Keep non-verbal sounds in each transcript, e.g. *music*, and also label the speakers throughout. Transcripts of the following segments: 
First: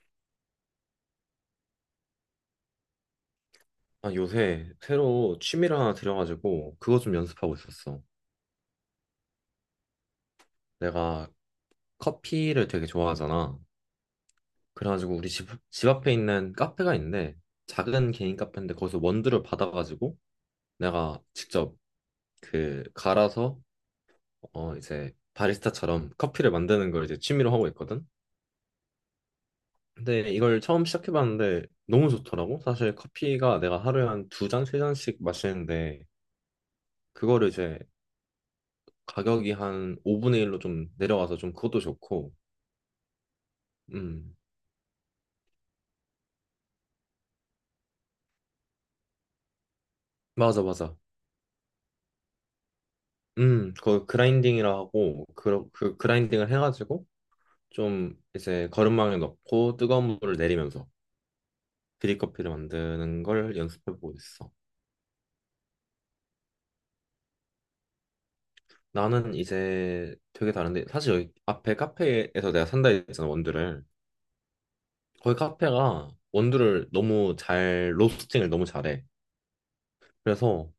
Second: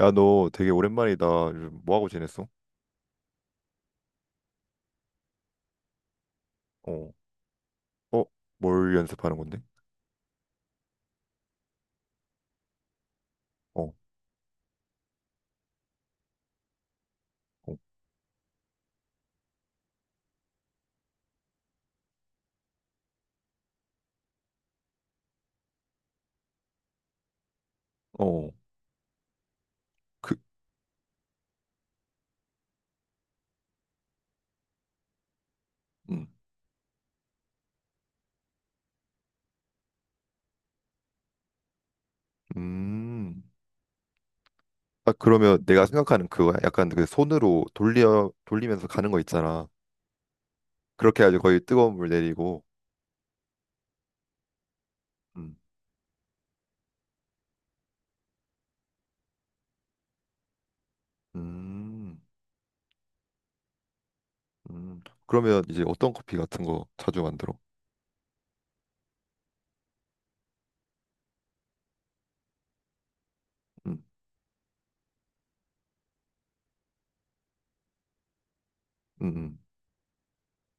Speaker 1: 야, 너 되게 오랜만이다. 요즘 뭐 하고 지냈어?
Speaker 2: 아, 요새 새로 취미를 하나 들여가지고 그거
Speaker 1: 어.
Speaker 2: 좀 연습하고 있었어.
Speaker 1: 어. 뭘 연습하는 건데?
Speaker 2: 내가 커피를 되게 좋아하잖아.
Speaker 1: 어.
Speaker 2: 그래가지고 우리 집 앞에 있는 카페가 있는데,
Speaker 1: 어.
Speaker 2: 작은 개인 카페인데 거기서 원두를 받아가지고 내가 직접 그 갈아서 이제 바리스타처럼 커피를 만드는 걸 이제 취미로 하고 있거든.
Speaker 1: 어.
Speaker 2: 근데
Speaker 1: 그.
Speaker 2: 이걸 처음 시작해봤는데 너무 좋더라고. 사실 커피가 내가 하루에 한 두 잔, 세 잔씩 마시는데,
Speaker 1: 음.
Speaker 2: 그거를 이제 가격이 한 5분의 1로 좀 내려가서 좀 그것도 좋고.
Speaker 1: 음.
Speaker 2: 음,
Speaker 1: 아, 그러면 내가 생각하는 그거야? 약간 그 손으로 돌리면서 가는 거 있잖아.
Speaker 2: 맞아, 맞아.
Speaker 1: 그렇게 해야지 거의 뜨거운 물 내리고.
Speaker 2: 그 그라인딩이라 하고,
Speaker 1: 음.
Speaker 2: 그 그라인딩을 해가지고, 좀 이제 거름망에 넣고 뜨거운 물을 내리면서
Speaker 1: 음.
Speaker 2: 드립커피를 만드는 걸 연습해보고 있어.
Speaker 1: 음. 그러면 이제 어떤 커피 같은 거 자주 만들어?
Speaker 2: 나는 이제 되게 다른데, 사실 여기 앞에 카페에서 내가 산다 했잖아, 원두를.
Speaker 1: 음.
Speaker 2: 거기 카페가 원두를 로스팅을 너무 잘해.
Speaker 1: 음.
Speaker 2: 그래서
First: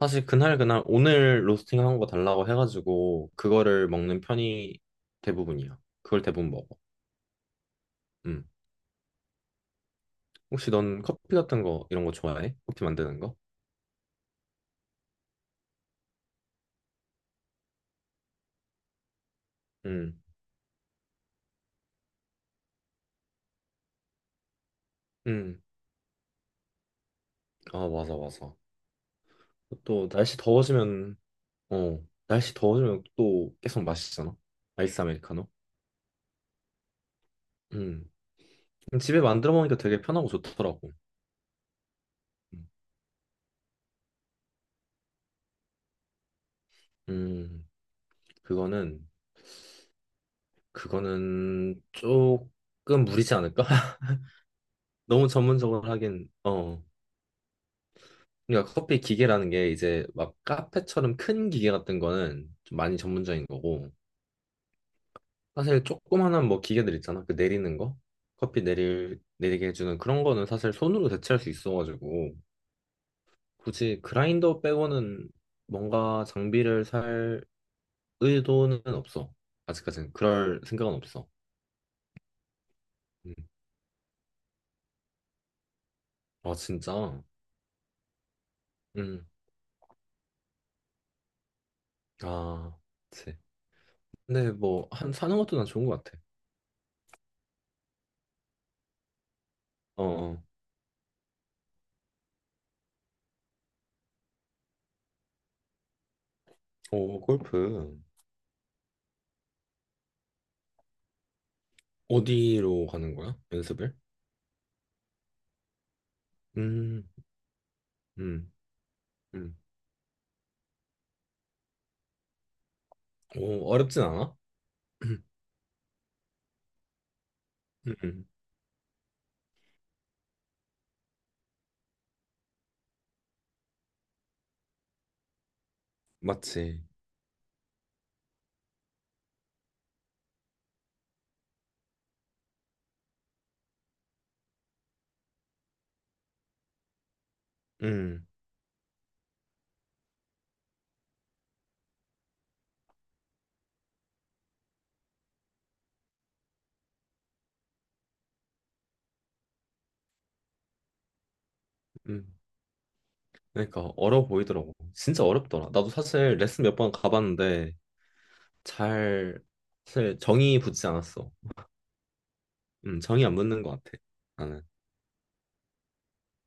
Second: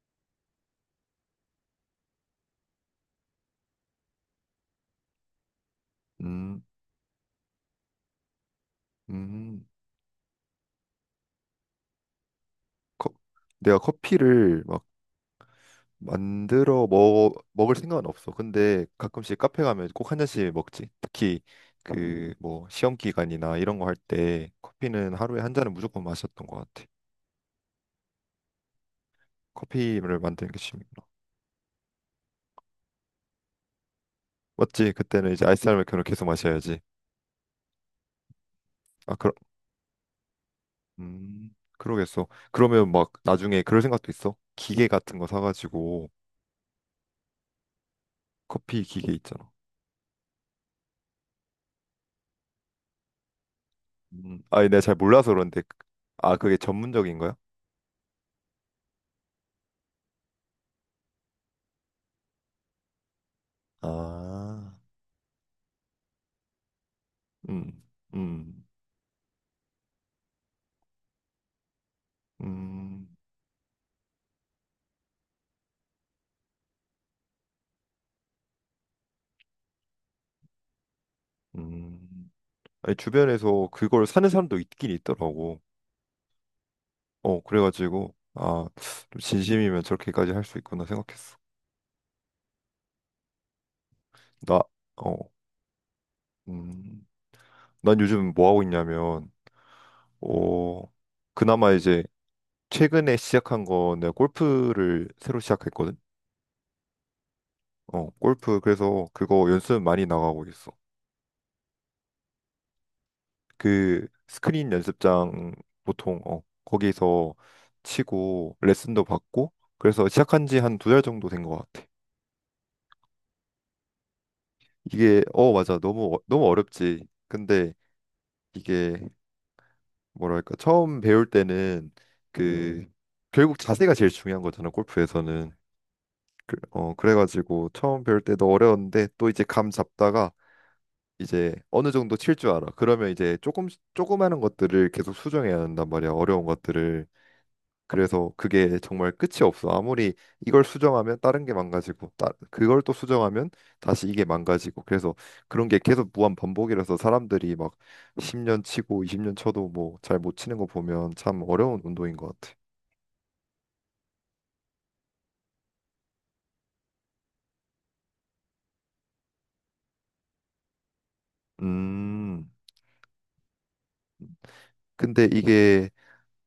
Speaker 2: 사실 그날 그날 오늘 로스팅 한 거 달라고 해가지고, 그거를 먹는 편이 대부분이야. 그걸 대부분
Speaker 1: 음.
Speaker 2: 먹어. 음.
Speaker 1: 음. 음.
Speaker 2: 혹시 넌 커피 같은 거 이런 거 좋아해? 커피
Speaker 1: 커-.
Speaker 2: 만드는 거?
Speaker 1: 내가 커피를 막 만들어 먹 먹을 생각은 없어. 근데 가끔씩 카페 가면 꼭
Speaker 2: 응,
Speaker 1: 한 잔씩 먹지. 특히 그 뭐 시험 기간이나 이런 거 할 때 커피는 하루에 한
Speaker 2: 응.
Speaker 1: 잔은 무조건 마셨던 것 같아.
Speaker 2: 아, 맞아, 맞아. 또
Speaker 1: 커피를
Speaker 2: 날씨
Speaker 1: 만드는 게 취미구나.
Speaker 2: 더워지면, 어, 날씨 더워지면 또 계속 마시잖아.
Speaker 1: 맞지?
Speaker 2: 아이스
Speaker 1: 그때는 이제
Speaker 2: 아메리카노.
Speaker 1: 아이스 아메리카노 계속 마셔야지.
Speaker 2: 응.
Speaker 1: 아,
Speaker 2: 집에
Speaker 1: 그럼
Speaker 2: 만들어 먹으니까 되게 편하고 좋더라고.
Speaker 1: 그러겠어.
Speaker 2: 음,
Speaker 1: 그러면 막 나중에 그럴 생각도 있어. 기계 같은 거 사가지고
Speaker 2: 음,
Speaker 1: 커피
Speaker 2: 그거는,
Speaker 1: 기계 있잖아.
Speaker 2: 그거는 조금 무리지 않을까? *laughs*
Speaker 1: 아니 내가 잘
Speaker 2: 너무
Speaker 1: 몰라서 그런데 그.
Speaker 2: 전문적으로 하긴,
Speaker 1: 아 그게
Speaker 2: 어.
Speaker 1: 전문적인 거야?
Speaker 2: 그러니까 커피 기계라는 게 이제 막 카페처럼 큰 기계 같은 거는 좀 많이 전문적인 거고,
Speaker 1: 아.
Speaker 2: 사실 조그만한 뭐 기계들 있잖아. 그 내리는
Speaker 1: 음.
Speaker 2: 거.
Speaker 1: 음.
Speaker 2: 내리게 해주는 그런 거는 사실 손으로 대체할 수 있어가지고
Speaker 1: 음.
Speaker 2: 굳이 그라인더 빼고는 뭔가 장비를 살 의도는 없어. 아직까지는 그럴 생각은 없어.
Speaker 1: 음, 아니,
Speaker 2: 음.
Speaker 1: 주변에서 그걸 사는 사람도 있긴 있더라고.
Speaker 2: 아, 진짜?
Speaker 1: 어, 그래가지고, 아, 좀
Speaker 2: 음.
Speaker 1: 진심이면 저렇게까지 할 수 있구나 생각했어.
Speaker 2: 아, 그치. 근데
Speaker 1: 나.
Speaker 2: 뭐, 한,
Speaker 1: 어.
Speaker 2: 사는 것도 난 좋은 것 같아.
Speaker 1: 음. 난 요즘 뭐 하고 있냐면,
Speaker 2: 어, 어.
Speaker 1: 어, 그나마 이제 최근에 시작한 거 내가 골프를 새로 시작했거든.
Speaker 2: 오, 골프.
Speaker 1: 어, 골프, 그래서 그거 연습 많이 나가고 있어.
Speaker 2: 어디로 가는 거야? 연습을?
Speaker 1: 그 스크린 연습장 보통, 어,
Speaker 2: 음,
Speaker 1: 거기서
Speaker 2: 음,
Speaker 1: 치고 레슨도 받고,
Speaker 2: 음.
Speaker 1: 그래서 시작한 지 한 2달 정도 된 것 같아.
Speaker 2: 오, 어렵진 않아?
Speaker 1: 이게
Speaker 2: *clears throat*
Speaker 1: 어 맞아 너무 어- 너무 어렵지. 근데
Speaker 2: 음, 음.
Speaker 1: 이게 뭐랄까 처음 배울 때는 그 결국 자세가 제일 중요한 거잖아 골프에서는. 그,
Speaker 2: 맞지.
Speaker 1: 어 그래가지고 처음 배울 때도 어려웠는데 또 이제 감 잡다가 이제 어느 정도 칠 줄 알아. 그러면 이제 조금 하는 것들을 계속 수정해야 한단 말이야. 어려운 것들을.
Speaker 2: 음.
Speaker 1: 그래서 그게 정말 끝이 없어. 아무리 이걸 수정하면 다른 게 망가지고, 그걸 또 수정하면 다시 이게 망가지고. 그래서 그런 게 계속 무한 반복이라서 사람들이 막 10년 치고 20년 쳐도 뭐 잘 못 치는 거 보면 참 어려운 운동인 것
Speaker 2: 음,
Speaker 1: 같아.
Speaker 2: 그러니까 어려워 보이더라고. 진짜 어렵더라. 나도 사실 레슨 몇 번 가봤는데 잘 사실 정이 붙지 않았어.
Speaker 1: 음,
Speaker 2: 정이 안 붙는 것 같아. 나는.
Speaker 1: 근데 이게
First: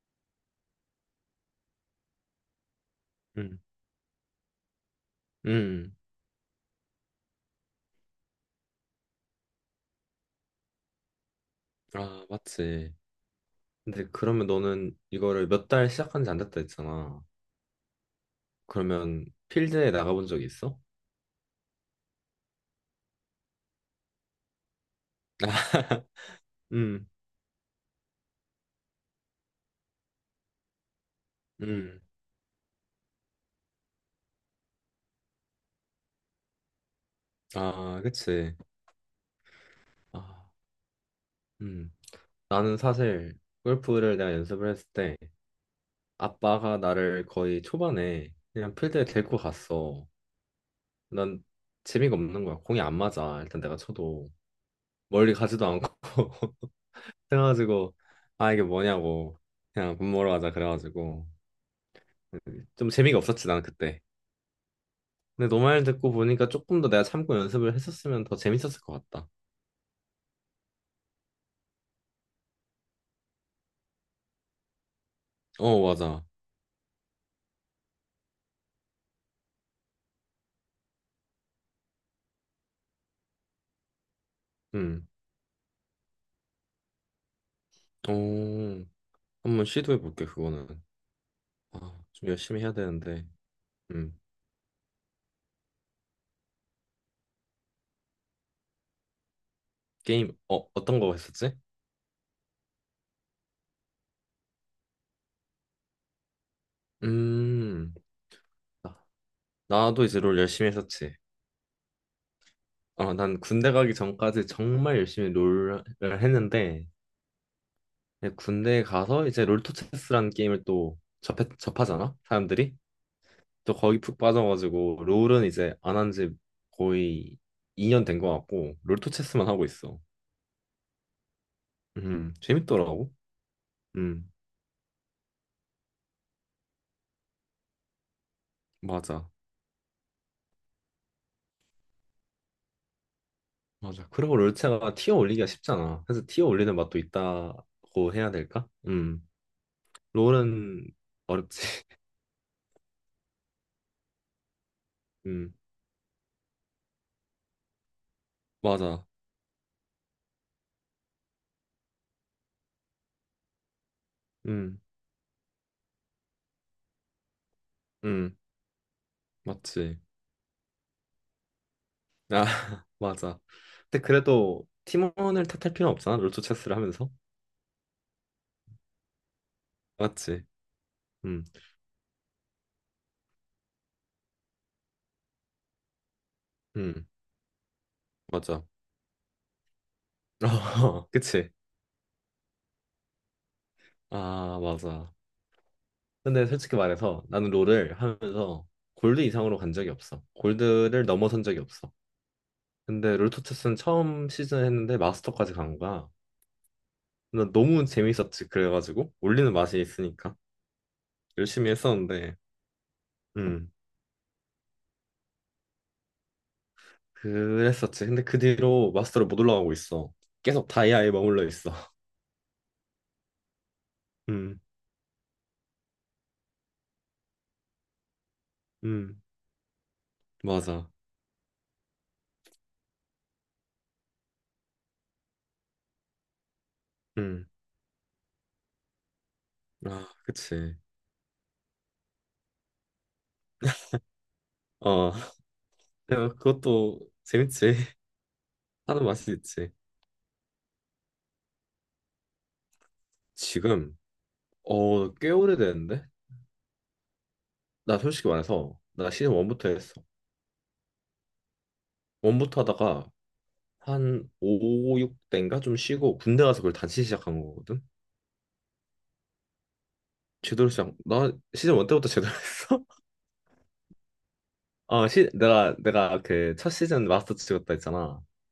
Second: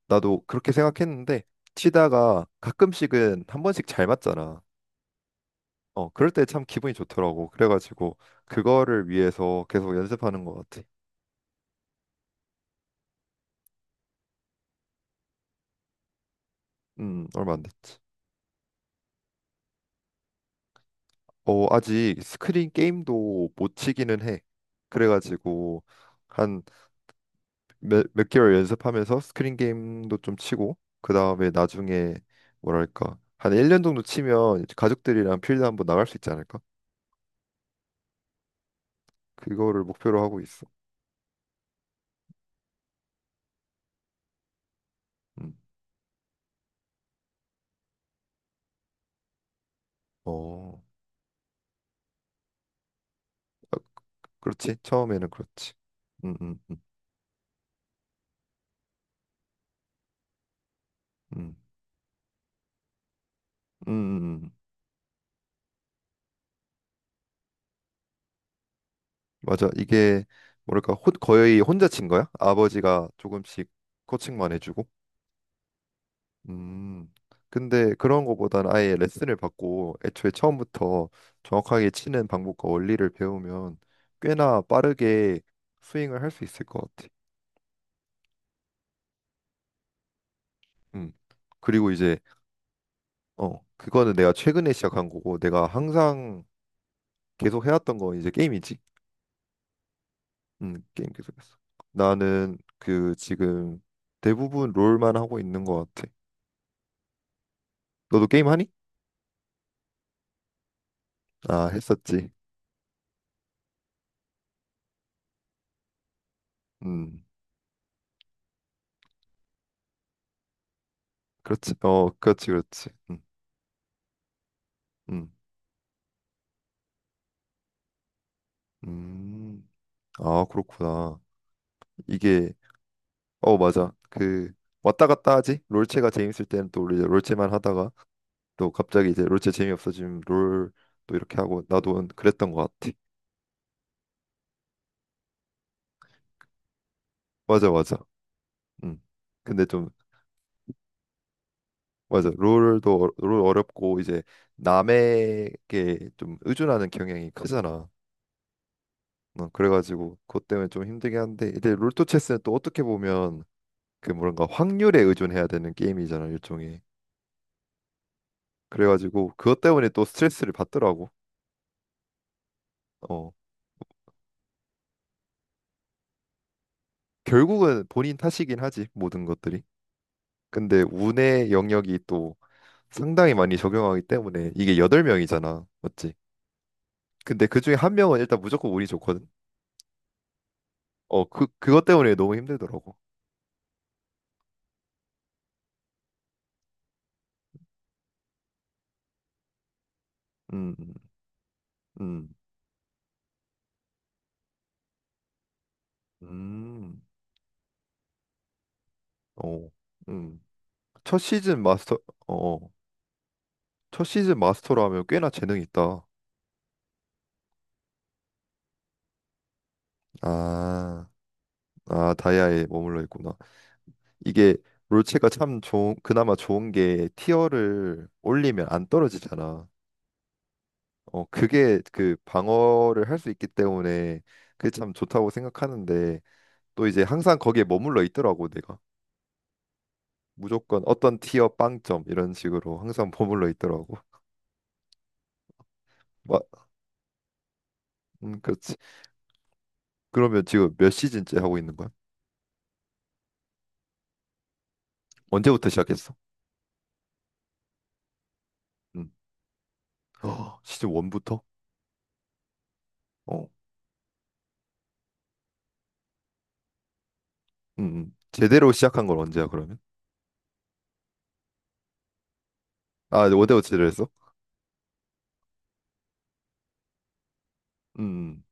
Speaker 1: 나도 그렇게 생각했는데 치다가 가끔씩은
Speaker 2: 음,
Speaker 1: 한 번씩 잘 맞잖아.
Speaker 2: 음,
Speaker 1: 어, 그럴 때 참 기분이 좋더라고. 그래가지고 그거를 위해서 계속 연습하는 것 같아.
Speaker 2: 아, 맞지. 근데 그러면 너는 이거를 몇 달 시작한 지 안 됐다 했잖아.
Speaker 1: 얼마 안 됐지.
Speaker 2: 그러면 필드에 나가본 적이 있어?
Speaker 1: 어, 아직 스크린 게임도 못 치기는 해. 그래가지고
Speaker 2: *laughs*
Speaker 1: 한
Speaker 2: 음,
Speaker 1: 몇 개월 연습하면서 스크린 게임도 좀 치고 그 다음에
Speaker 2: 음,
Speaker 1: 나중에 뭐랄까 한 1년 정도 치면 이제 가족들이랑 필드 한번 나갈 수 있지 않을까?
Speaker 2: 아, 그치.
Speaker 1: 그거를 목표로 하고
Speaker 2: 아,
Speaker 1: 있어.
Speaker 2: 음, 나는 사실 골프를 내가 연습을 했을 때
Speaker 1: 음.
Speaker 2: 아빠가 나를 거의 초반에 그냥 필드에 데리고 갔어.
Speaker 1: 어,
Speaker 2: 난 재미가 없는 거야. 공이 안 맞아. 일단 내가
Speaker 1: 아,
Speaker 2: 쳐도
Speaker 1: 그렇지. 처음에는
Speaker 2: 멀리 가지도
Speaker 1: 그렇지.
Speaker 2: 않고.
Speaker 1: 음. 음.
Speaker 2: *laughs*
Speaker 1: 음.
Speaker 2: 그래가지고 아 이게 뭐냐고 그냥 밥 먹으러 가자 그래가지고
Speaker 1: 음.
Speaker 2: 좀 재미가 없었지 나는
Speaker 1: 음.
Speaker 2: 그때.
Speaker 1: 음. 음.
Speaker 2: 근데 너 말 듣고 보니까 조금 더 내가 참고 연습을 했었으면 더 재밌었을 것 같다.
Speaker 1: 맞아. 이게 뭐랄까 거의 혼자 친 거야? 아버지가 조금씩 코칭만 해주고.
Speaker 2: 어 맞아.
Speaker 1: 음, 근데 그런 거보다는 아예 레슨을 받고 애초에 처음부터 정확하게 치는 방법과 원리를 배우면 꽤나
Speaker 2: 음.
Speaker 1: 빠르게 스윙을 할 수 있을 것 같아.
Speaker 2: 어 한번 시도해 볼게 그거는.
Speaker 1: 음. 그리고
Speaker 2: 아,
Speaker 1: 이제
Speaker 2: 좀 열심히 해야 되는데.
Speaker 1: 어, 그거는
Speaker 2: 음.
Speaker 1: 내가 최근에 시작한 거고 내가 항상 계속 해왔던 건 이제 게임이지.
Speaker 2: 게임 어떤
Speaker 1: 게임
Speaker 2: 거 했었지?
Speaker 1: 계속했어. 나는 그 지금 대부분 롤만 하고 있는 것 같아.
Speaker 2: 음.
Speaker 1: 너도 게임 하니?
Speaker 2: 아, 나도 이제 롤 열심히 했었지.
Speaker 1: 아, 했었지.
Speaker 2: 어, 난 군대 가기 전까지 정말 열심히 롤을 했는데,
Speaker 1: 음,
Speaker 2: 이제 군대에 가서 이제 롤토체스라는 게임을 또
Speaker 1: 그렇지. 어,
Speaker 2: 접하잖아,
Speaker 1: 그렇지,
Speaker 2: 사람들이.
Speaker 1: 그렇지. 음.
Speaker 2: 또 거기 푹 빠져가지고,
Speaker 1: 음.
Speaker 2: 롤은 이제 안 한지 거의 2년 된 것 같고, 롤토체스만 하고
Speaker 1: 음.
Speaker 2: 있어.
Speaker 1: 아, 그렇구나. 이게
Speaker 2: 재밌더라고.
Speaker 1: 어 맞아.
Speaker 2: 음,
Speaker 1: 그 왔다 갔다 하지. 롤체가 재밌을 때는 또 우리 이제 롤체만 하다가 또 갑자기 이제
Speaker 2: 맞아.
Speaker 1: 롤체 재미없어지면 롤 또 이렇게 하고 나도 그랬던 것 같아.
Speaker 2: 맞아. 그리고 롤체가 티어 올리기가 쉽잖아. 그래서 티어 올리는 맛도
Speaker 1: 맞아, 맞아.
Speaker 2: 있다고 해야 될까?
Speaker 1: 음. 근데 좀
Speaker 2: 롤은 어렵지. *laughs*
Speaker 1: 맞아. 롤도 어- 롤 어렵고 이제
Speaker 2: 음,
Speaker 1: 남에게 좀 의존하는 경향이 크잖아.
Speaker 2: 맞아.
Speaker 1: 어, 그래가지고 그것 때문에 좀 힘들긴 한데 근데 롤토 체스는 또 어떻게 보면 그 뭔가
Speaker 2: 음.
Speaker 1: 확률에 의존해야 되는 게임이잖아 일종의.
Speaker 2: 음.
Speaker 1: 그래가지고 그것 때문에
Speaker 2: 맞지.
Speaker 1: 또 스트레스를 받더라고.
Speaker 2: 아, *laughs*
Speaker 1: 어.
Speaker 2: 맞아. 근데 그래도 팀원을 탓할 필요는 없잖아. 롤토 체스를 하면서.
Speaker 1: 결국은 본인 탓이긴 하지 모든 것들이.
Speaker 2: 맞지.
Speaker 1: 근데
Speaker 2: 음,
Speaker 1: 운의 영역이 또 상당히 많이 적용하기 때문에 이게 여덟 명이잖아. 맞지?
Speaker 2: 음,
Speaker 1: 근데 그중에 한 명은 일단
Speaker 2: 맞아.
Speaker 1: 무조건 운이 좋거든.
Speaker 2: *laughs*
Speaker 1: 어, 그
Speaker 2: 그치.
Speaker 1: 그것 때문에 너무 힘들더라고.
Speaker 2: 아, 맞아. 근데 솔직히 말해서 나는 롤을 하면서 골드 이상으로 간 적이 없어.
Speaker 1: 음.
Speaker 2: 골드를 넘어선 적이 없어.
Speaker 1: 음.
Speaker 2: 근데 롤토 체스는 처음 시즌 했는데 마스터까지 간 거야.
Speaker 1: 음.
Speaker 2: 근데 너무 재밌었지. 그래가지고 올리는
Speaker 1: 어.
Speaker 2: 맛이 있으니까
Speaker 1: 음. 첫 시즌
Speaker 2: 열심히
Speaker 1: 마스터.
Speaker 2: 했었는데.
Speaker 1: 어. 어.
Speaker 2: 음,
Speaker 1: 첫 시즌 마스터로 하면 꽤나 재능이 있다.
Speaker 2: 그랬었지. 근데 그 뒤로 마스터를 못 올라가고 있어. 계속
Speaker 1: 아.
Speaker 2: 다이아에 머물러 있어. *laughs*
Speaker 1: 아, 다이아에 머물러 있구나. 이게
Speaker 2: 음,
Speaker 1: 롤체가 참 좋은 그나마 좋은 게 티어를 올리면 안
Speaker 2: 음,
Speaker 1: 떨어지잖아.
Speaker 2: 맞아.
Speaker 1: 어, 그게 그 방어를 할 수 있기 때문에 그게 참 좋다고 생각하는데 또 이제 항상
Speaker 2: 음,
Speaker 1: 거기에 머물러 있더라고 내가.
Speaker 2: 아, 그치.
Speaker 1: 무조건 어떤 티어 빵점 이런 식으로 항상 *laughs* 머물러 있더라고.
Speaker 2: 어, *laughs* 내가
Speaker 1: 막
Speaker 2: 그것도 재밌지.
Speaker 1: 그렇지.
Speaker 2: *laughs* 하는 맛이 있지.
Speaker 1: 그러면 지금 몇 시즌째 하고 있는 거야?
Speaker 2: 지금, 꽤
Speaker 1: 언제부터
Speaker 2: 오래됐는데?
Speaker 1: 시작했어?
Speaker 2: 나 솔직히 말해서, 나
Speaker 1: 음.
Speaker 2: 시즌 1부터 했어.
Speaker 1: 어, 시즌 1부터?
Speaker 2: 1부터 하다가,
Speaker 1: 어.
Speaker 2: 한 5, 6대인가 좀 쉬고, 군대 가서 그걸 다시 시작한 거거든?
Speaker 1: 음. 음. 제대로 시작한 건 언제야 그러면?
Speaker 2: 나 시즌 1 때부터 제대로 *laughs* 했어?
Speaker 1: 아, 원데워치를 했어?
Speaker 2: 아, 내가 그 첫 시즌 마스터 찍었다 했잖아.
Speaker 1: 음.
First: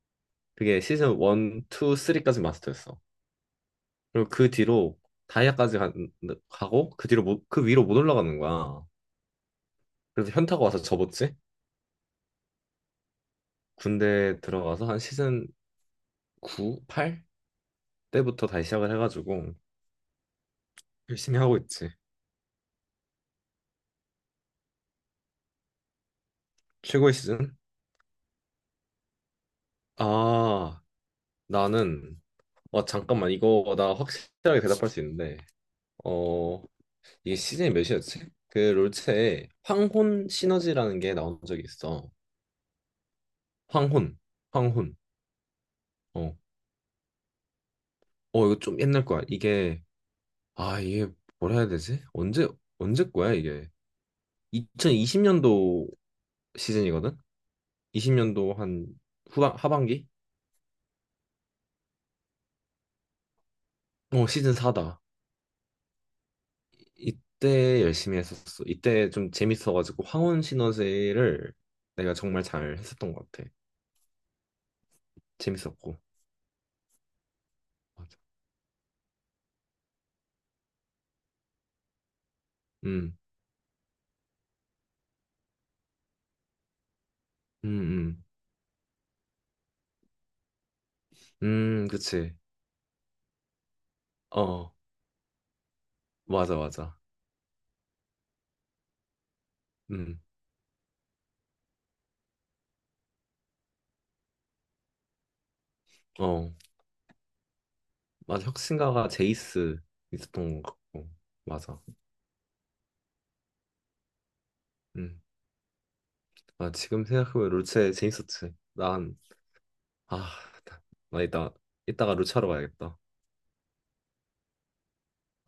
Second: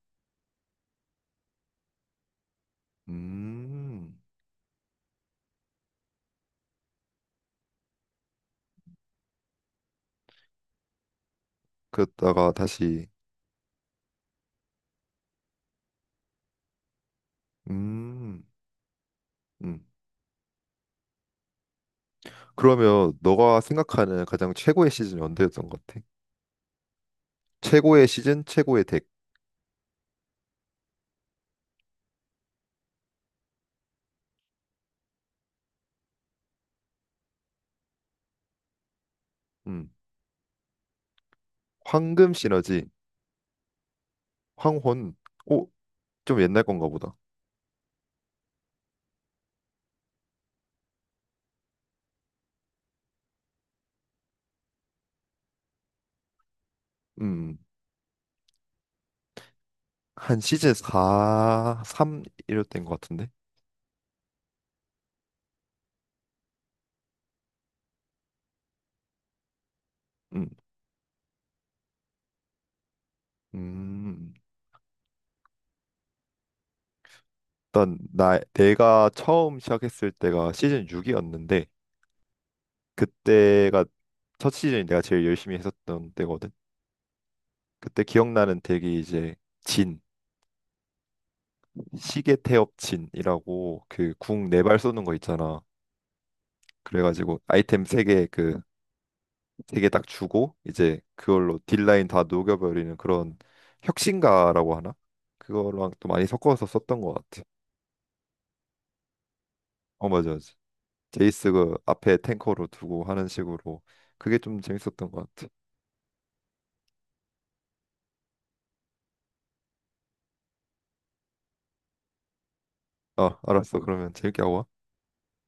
Speaker 2: 그게 시즌 1, 2, 3까지 마스터였어.
Speaker 1: 음.
Speaker 2: 그리고 그 뒤로 다이아까지 가, 고그 뒤로 못, 그 위로 못 올라가는 거야. 그래서 현타가 와서 접었지.
Speaker 1: 그랬다가 다시
Speaker 2: 군대 들어가서 한 시즌 9, 8
Speaker 1: 음.
Speaker 2: 때부터 다시 시작을 해가지고
Speaker 1: 음.
Speaker 2: 열심히 하고 있지.
Speaker 1: 그러면 너가 생각하는 가장 최고의 시즌이 언제였던 것 같아?
Speaker 2: 최고의 시즌?
Speaker 1: 최고의 시즌, 최고의 덱.
Speaker 2: 아, 나는 잠깐만 이거 나 확실하게 대답할 수 있는데, 어 이게 시즌이 몇이었지? 그 롤체에
Speaker 1: 음.
Speaker 2: 황혼 시너지라는 게 나온 적이 있어.
Speaker 1: 황금 시너지,
Speaker 2: 황혼, 황혼.
Speaker 1: 황혼. 오,
Speaker 2: 어
Speaker 1: 좀 옛날 건가 보다.
Speaker 2: 이거 좀 옛날 거야. 이게 뭐라 해야 되지? 언제 거야, 이게? 2020년도 시즌이거든?
Speaker 1: 음. 음.
Speaker 2: 20년도 한 하반기?
Speaker 1: 한 시즌 4, 3 이럴 때인 것 같은데.
Speaker 2: 어, 시즌 4다. 이때 열심히 했었어. 이때 좀 재밌어가지고, 황혼
Speaker 1: 음.
Speaker 2: 시너지를 내가 정말 잘 했었던 것 같아.
Speaker 1: 음.
Speaker 2: 재밌었고.
Speaker 1: 일단
Speaker 2: 맞아.
Speaker 1: 나 내가 처음 시작했을 때가 시즌 6이었는데
Speaker 2: 음,
Speaker 1: 그때가 첫 시즌이 내가 제일 열심히 했었던 때거든.
Speaker 2: 음,
Speaker 1: 그때
Speaker 2: 음.
Speaker 1: 기억나는 덱이 이제 진,
Speaker 2: 그치.
Speaker 1: 시계 태엽 진이라고 그 궁 네
Speaker 2: 어,
Speaker 1: 발 쏘는 거 있잖아.
Speaker 2: 맞아, 맞아.
Speaker 1: 그래가지고 아이템 3개 그 3개 딱
Speaker 2: 음,
Speaker 1: 주고 이제 그걸로 딜라인 다 녹여버리는 그런 혁신가라고 하나? 그거랑 또 많이
Speaker 2: 어.
Speaker 1: 섞어서 썼던 것 같아.
Speaker 2: 맞아. 혁신가가 제이스
Speaker 1: 어 맞아, 맞아.
Speaker 2: 있었던 것 같고.
Speaker 1: 제이스 그
Speaker 2: 맞아.
Speaker 1: 앞에 탱커로 두고 하는 식으로 그게 좀 재밌었던
Speaker 2: 음.
Speaker 1: 것 같아.
Speaker 2: 아, 지금 생각해보면 롤체 재밌었지. 난, 아, 나 이따가 롤체하러 가야겠다.
Speaker 1: 어 알았어. 그러면 재밌게 하고 와.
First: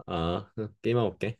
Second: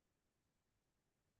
Speaker 2: 아, *laughs* 게임하고 올게.